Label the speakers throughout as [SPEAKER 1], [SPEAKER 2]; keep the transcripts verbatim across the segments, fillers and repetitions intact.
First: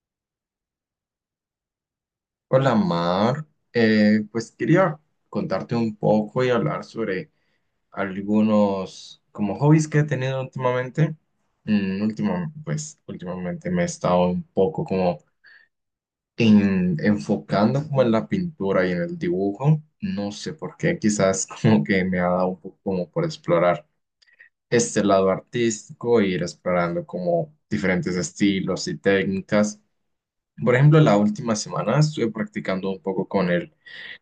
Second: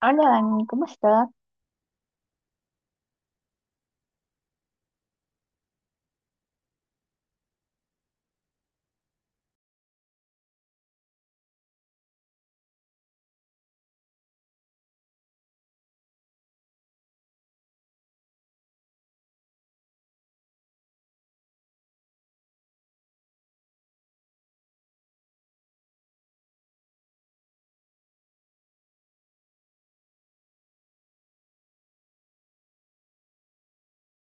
[SPEAKER 1] Hola Dani, ¿cómo estás?
[SPEAKER 2] Hola Mar, Eh, pues quería contarte un poco y hablar sobre algunos como hobbies que he tenido últimamente. Mm, última- pues últimamente me he estado un poco como en- enfocando como en la pintura y en el dibujo. No sé por qué, quizás como que me ha dado un poco como por explorar este lado artístico e ir explorando como diferentes estilos y técnicas. Por ejemplo, la última semana estuve practicando un poco con el,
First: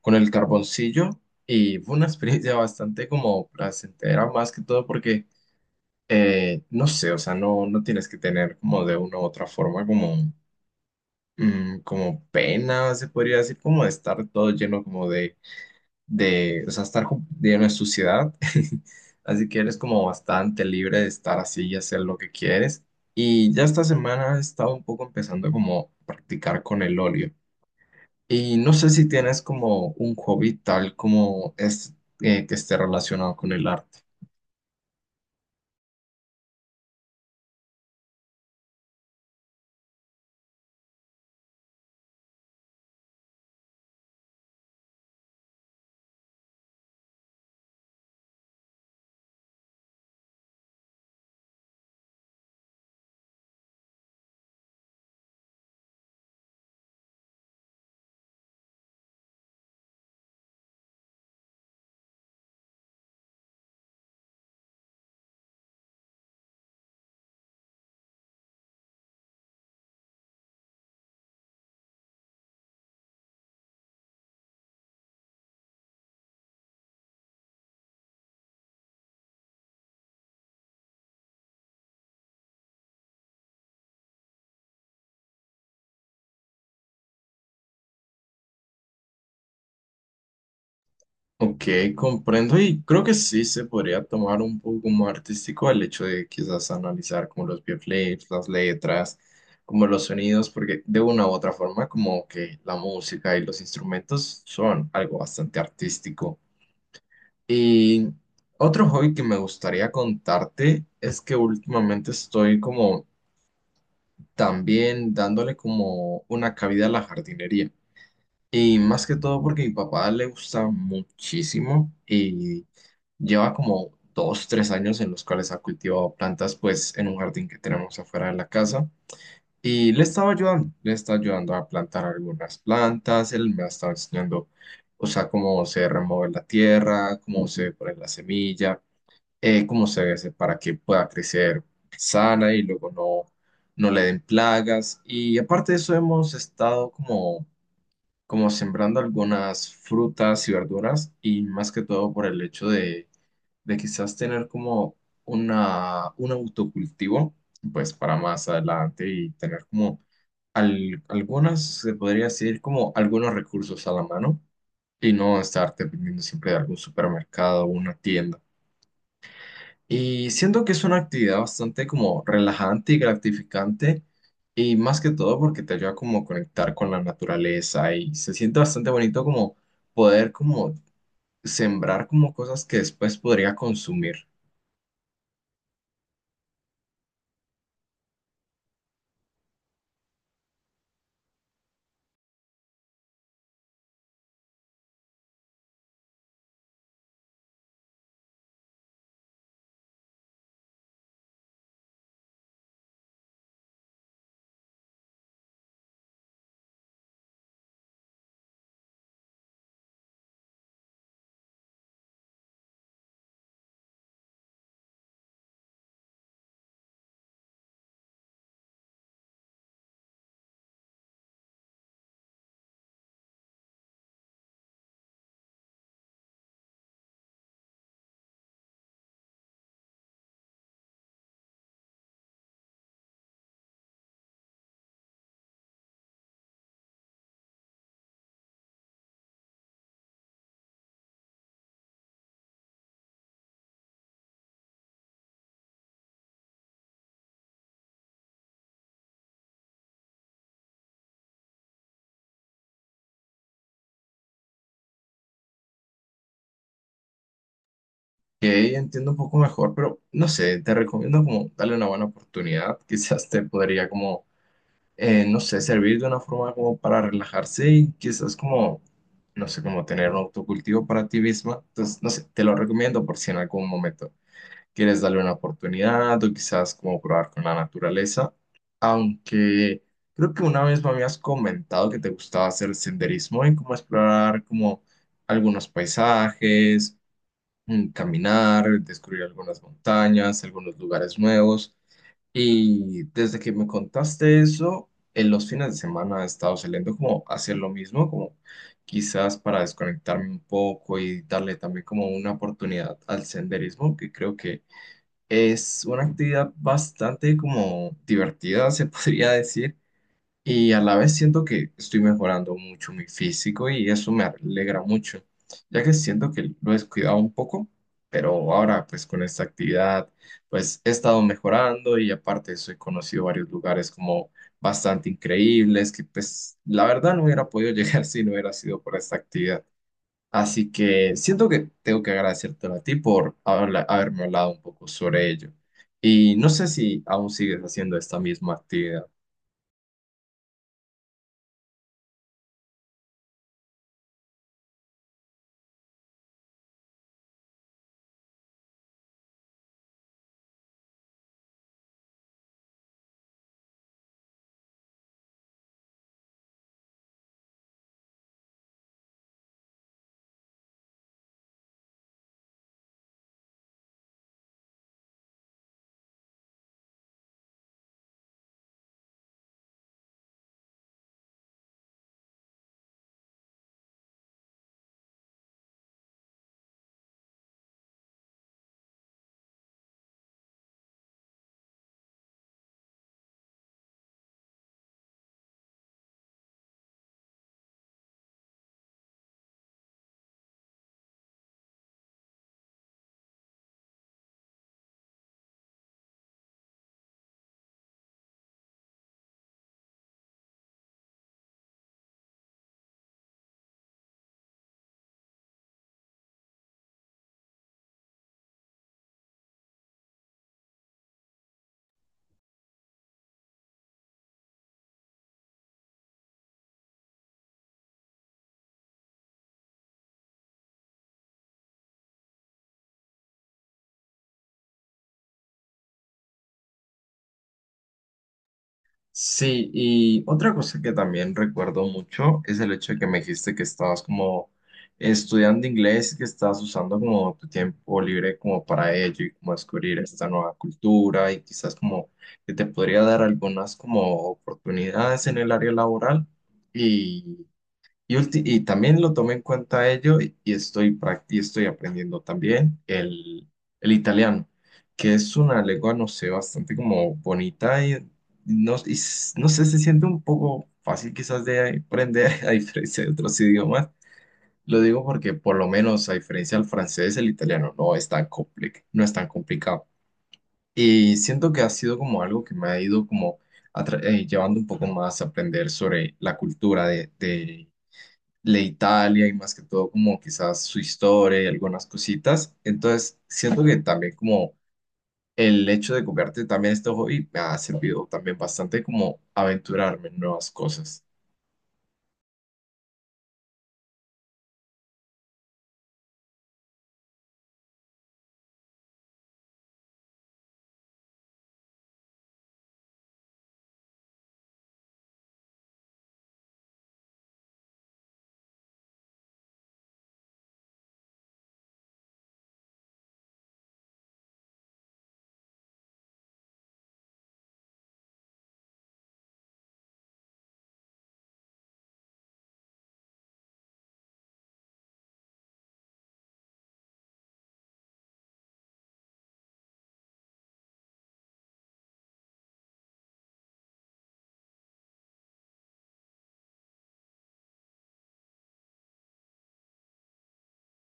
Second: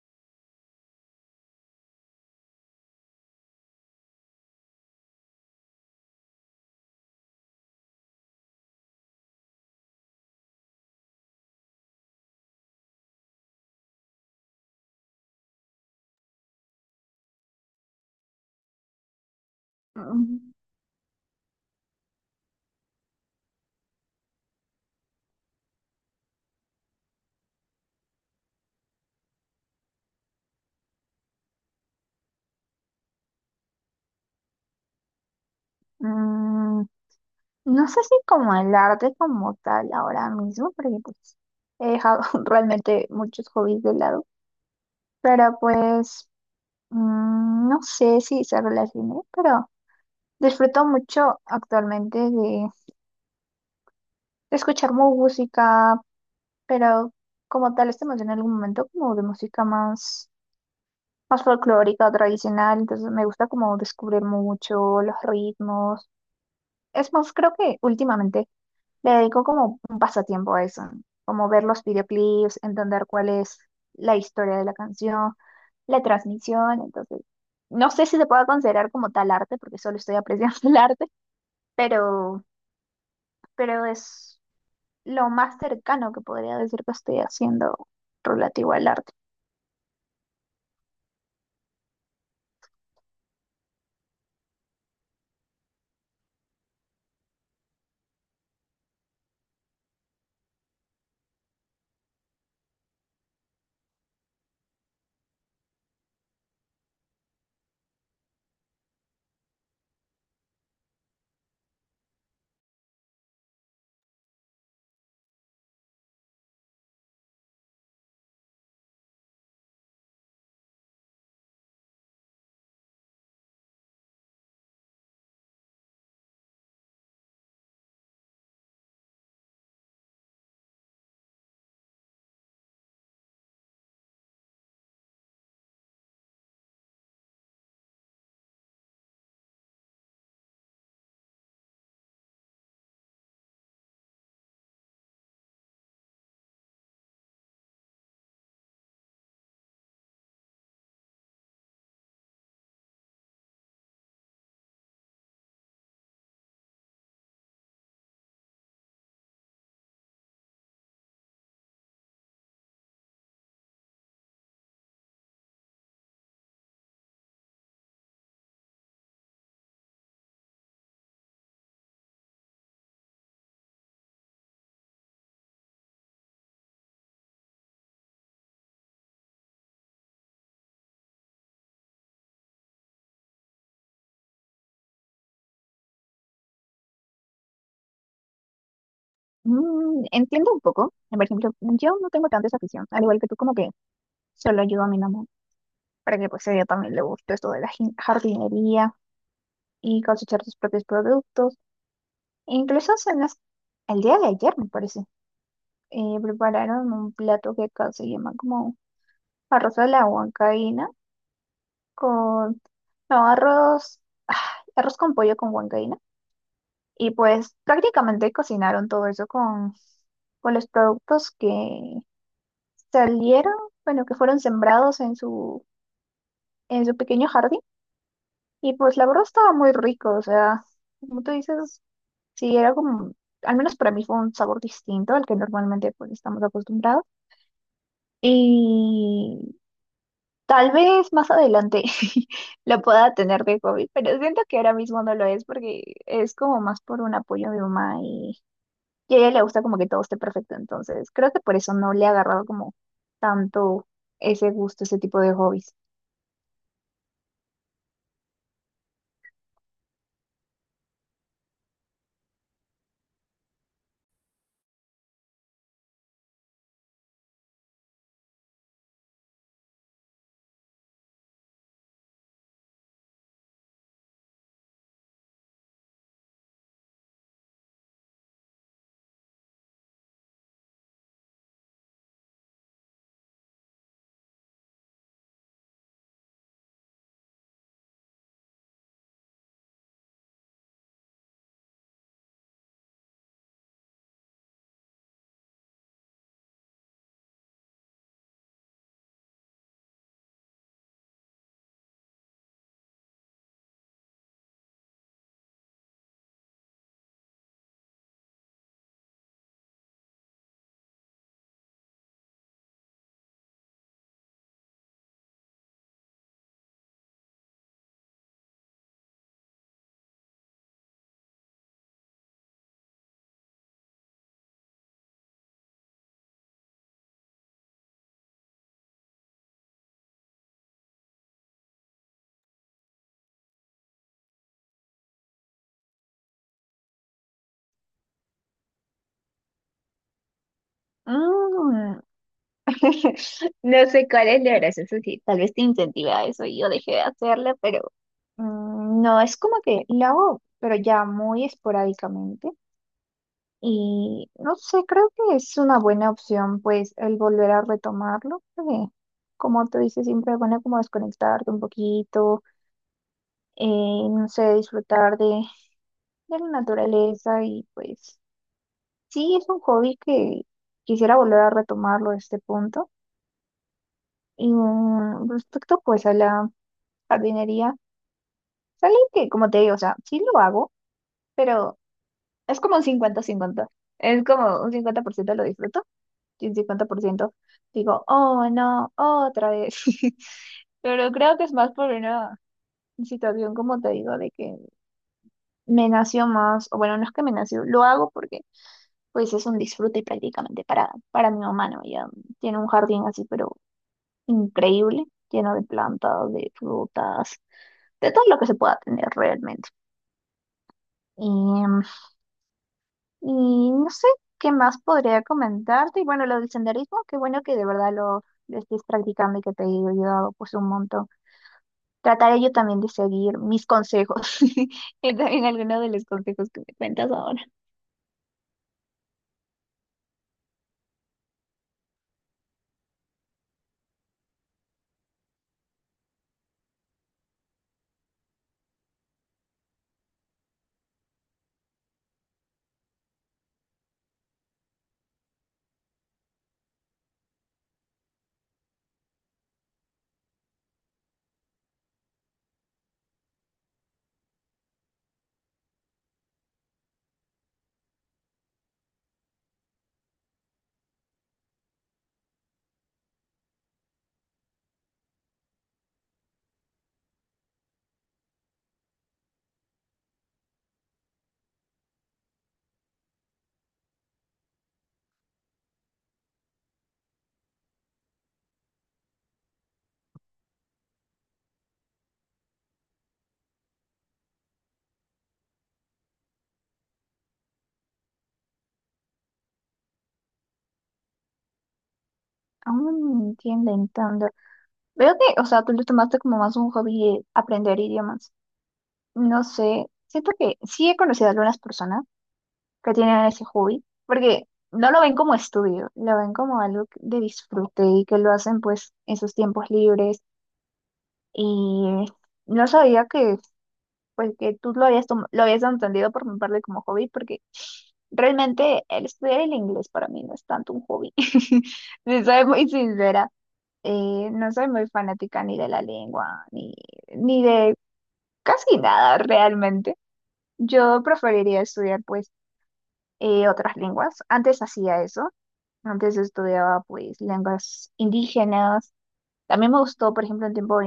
[SPEAKER 2] con el carboncillo y fue una experiencia bastante como placentera, más que todo porque, eh, no sé, o sea, no, no tienes que tener como de una u otra forma como, mm, como pena, se podría decir, como de estar todo lleno como de, de, o sea, estar ju- lleno de suciedad. Así que eres como
[SPEAKER 1] Mm,
[SPEAKER 2] bastante libre de estar así y hacer lo que quieres. Y ya esta semana he estado un poco empezando como a practicar con el óleo. Y no sé si tienes como un hobby tal como es eh, que esté relacionado con el arte.
[SPEAKER 1] mm, no sé si como el arte como tal ahora mismo, porque pues he dejado realmente muchos hobbies de lado, pero pues mm, no sé si se relacione, pero disfruto mucho actualmente de escuchar música, pero como tal este emocioné en algún momento como de música más, más folclórica, tradicional, entonces me gusta como descubrir mucho los ritmos. Es más, creo que últimamente le dedico como un pasatiempo a eso, ¿no? Como ver los videoclips, entender cuál es la historia de la canción, la transmisión, entonces no sé si se pueda considerar como tal arte, porque solo estoy apreciando el arte, pero, pero es lo más cercano que podría decir que estoy haciendo relativo al arte.
[SPEAKER 2] Ok, comprendo y creo que sí se podría tomar un poco más artístico el hecho de quizás analizar como los videoclips, las letras, como los sonidos, porque de una u otra forma como que la música y los instrumentos son algo bastante artístico. Y otro hobby que me gustaría contarte es que últimamente estoy como también dándole como una cabida a la jardinería. Y más que todo porque mi papá le gusta muchísimo y lleva como dos, tres años en los cuales ha cultivado plantas pues en un jardín que tenemos afuera de la casa. Y le estaba ayudando, le está ayudando a plantar algunas plantas, él me ha estado enseñando, o sea, cómo se remueve la tierra, cómo se pone la semilla, eh, cómo se debe hacer para que pueda crecer sana y luego no, no le den plagas. Y aparte de eso, hemos estado como, como sembrando algunas frutas y verduras y más que todo por el hecho de, de quizás tener como una, un autocultivo, pues para más adelante y tener como al- algunas, se podría decir, como algunos recursos a la mano. Y no estar dependiendo siempre de algún supermercado o una tienda. Y siento que es una actividad bastante como relajante y gratificante, y más que todo porque te ayuda como a conectar con la naturaleza y se siente bastante bonito como poder como sembrar como cosas que después podría consumir,
[SPEAKER 1] Mm, entiendo un poco, por ejemplo, yo no tengo tanta esa afición, al igual que tú, como que solo ayudo a mi mamá para que pues a ella también le guste esto de la jin- jardinería y cosechar sus propios productos. Incluso hace unas- el día de ayer, me parece, eh, prepararon un plato que acá se llama como arroz a la huancaína con, no, arroz, ah, arroz con pollo con huancaína. Y pues prácticamente cocinaron todo eso con, con los productos que salieron, bueno, que fueron sembrados en su, en su pequeño jardín. Y pues la verdad estaba muy rico, o sea, como tú dices, sí, era como, al menos para mí fue un sabor distinto al que normalmente pues estamos acostumbrados. Y tal vez más adelante lo pueda tener de hobby, pero siento que ahora mismo no lo es porque es como más por un apoyo de mamá y, y a ella le gusta como que todo esté perfecto. Entonces, creo que por eso no le ha agarrado como tanto ese gusto, ese tipo de hobbies.
[SPEAKER 2] que entiendo un poco mejor, pero no sé, te recomiendo como darle una buena oportunidad, quizás te podría como, eh, no sé, servir de una forma como para relajarse y quizás como no sé, como tener un autocultivo para ti misma. Entonces, no sé, te lo recomiendo por si en algún momento quieres darle una oportunidad o quizás como probar con la naturaleza. Aunque creo que una vez me habías comentado que te gustaba hacer senderismo y como explorar como algunos paisajes, mm, caminar, descubrir algunas montañas, algunos lugares nuevos. Y desde que me contaste eso, en los fines de semana he estado saliendo como a hacer lo mismo, como quizás para desconectarme un poco y darle también como una oportunidad al senderismo, que creo que es una actividad bastante como divertida, se podría decir, y a la vez siento que estoy mejorando mucho mi físico y eso me alegra mucho, ya que siento que lo he descuidado un poco, pero ahora pues con esta actividad pues he estado mejorando y aparte soy conocido varios lugares como bastante increíbles que pues la verdad no hubiera podido llegar si no hubiera sido por esta actividad. Así que siento que tengo que agradecértelo a ti por habla- haberme hablado un poco sobre ello. Y no sé si aún sigues haciendo esta misma actividad.
[SPEAKER 1] Mm. No sé cuál es la gracia, eso sí, tal vez te incentiva a eso y yo dejé de hacerlo, pero mm, no es como que lo hago, pero ya muy esporádicamente. Y no sé, creo que es una buena opción, pues, el volver a retomarlo, porque, como tú dices, siempre es bueno como desconectarte un poquito, eh, no sé, disfrutar de, de la naturaleza y pues, sí, es un hobby que quisiera volver a retomarlo a este punto. Y mm, respecto, pues, a la jardinería, sale que, como te digo, o sea, sí lo hago, pero es como un cincuenta cincuenta, es como un cincuenta por ciento lo disfruto y el cincuenta por ciento digo, oh no, otra vez. Pero creo que es más por una situación, como te digo, de que me nació más, o bueno, no es que me nació, lo hago porque pues es un disfrute prácticamente para, para mi mamá, ¿no? Ella tiene un jardín así, pero increíble, lleno de plantas, de frutas, de todo lo que se pueda tener realmente. Y Y no sé qué más podría comentarte. Y bueno, lo del senderismo, qué bueno que de verdad lo, lo estés practicando y que te haya ayudado pues un montón. Trataré yo también de seguir mis consejos y también algunos de los consejos que me cuentas ahora.
[SPEAKER 2] Sí, y otra cosa que también recuerdo mucho es el hecho de que me dijiste que estabas como estudiando inglés y que estabas usando como tu tiempo libre como para ello y como descubrir esta nueva cultura y quizás como que te podría dar algunas como oportunidades en el área laboral. Y, ulti- y también lo tomé en cuenta ello y y estoy, prac- y estoy aprendiendo también el, el italiano, que es una lengua, no sé, bastante como bonita y no, y s- no sé, se siente un poco fácil quizás de aprender a diferencia de otros idiomas. Lo digo porque por lo menos a diferencia del francés, el italiano no es tan compli- no es tan complicado. Y siento que ha sido como algo que me ha ido como atra- eh, llevando un poco más a aprender sobre la cultura de, de Italia y más que todo como quizás su historia y algunas cositas. Entonces, siento que también como el hecho de copiarte también este hobby me ha servido también bastante como aventurarme en nuevas cosas.
[SPEAKER 1] Aún no entiendo tanto. Veo que, o sea, tú lo tomaste como más un hobby, eh, aprender idiomas. No sé, siento que sí he conocido a algunas personas que tienen ese hobby, porque no lo ven como estudio, lo ven como algo que- de disfrute y que lo hacen pues en sus tiempos libres. Y no sabía que, pues, que tú lo habías, tom- lo habías entendido por mi parte como hobby, porque realmente el estudiar el inglés para mí no es tanto un hobby. Si soy muy sincera, eh, no soy muy fanática ni de la lengua, ni, ni de casi nada realmente. Yo preferiría estudiar, pues, eh, otras lenguas. Antes hacía eso. Antes estudiaba, pues, lenguas indígenas. También me gustó, por ejemplo, en tiempo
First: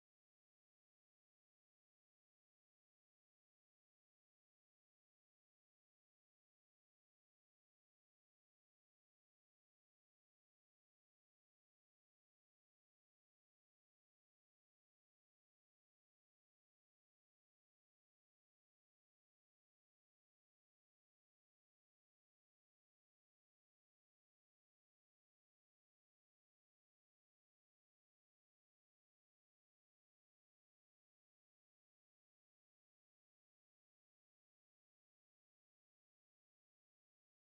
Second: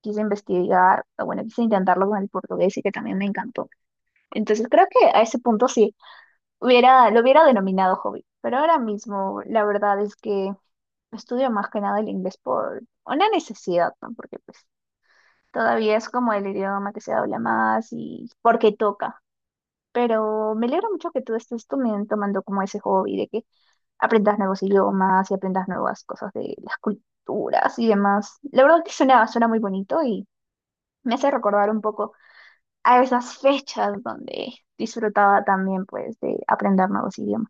[SPEAKER 1] quise investigar, o bueno, quise intentarlo con el portugués y que también me encantó. Entonces creo que a ese punto sí, hubiera, lo hubiera denominado hobby, pero ahora mismo la verdad es que estudio más que nada el inglés por una necesidad, ¿no? Porque pues todavía es como el idioma que se habla más y porque toca. Pero me alegra mucho que tú estés tomen- tomando como ese hobby de que aprendas nuevos idiomas y aprendas nuevas cosas de las culturas y demás. La verdad que suena, suena muy bonito y me hace recordar un poco a esas fechas donde disfrutaba también pues de aprender nuevos idiomas.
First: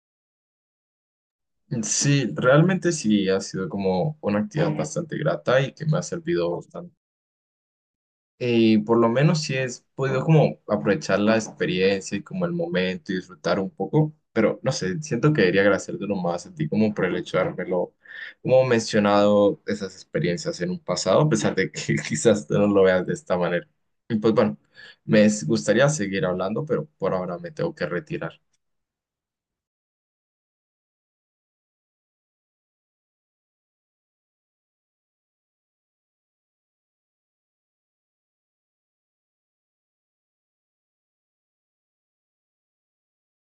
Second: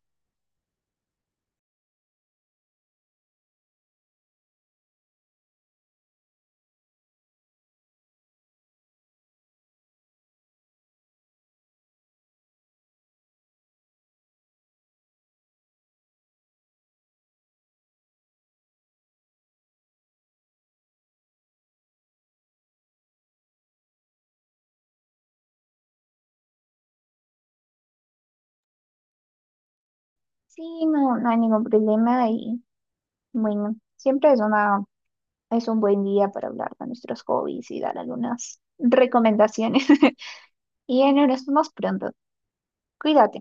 [SPEAKER 2] Sí, realmente sí ha sido como una actividad bastante grata y que me ha servido. Y por lo menos sí es podido como aprovechar la experiencia y como el momento y disfrutar un poco, pero no sé, siento que debería agradecértelo más a ti como por el hecho de haberlo, como mencionado esas experiencias en un pasado, a pesar de que quizás tú no lo veas de esta manera. Y pues bueno, me gustaría seguir hablando, pero por ahora me tengo que retirar.
[SPEAKER 1] Sí, no, no hay ningún problema y bueno, siempre es una, es un buen día para hablar de nuestros hobbies y dar algunas recomendaciones. Y en nos vemos pronto. Cuídate.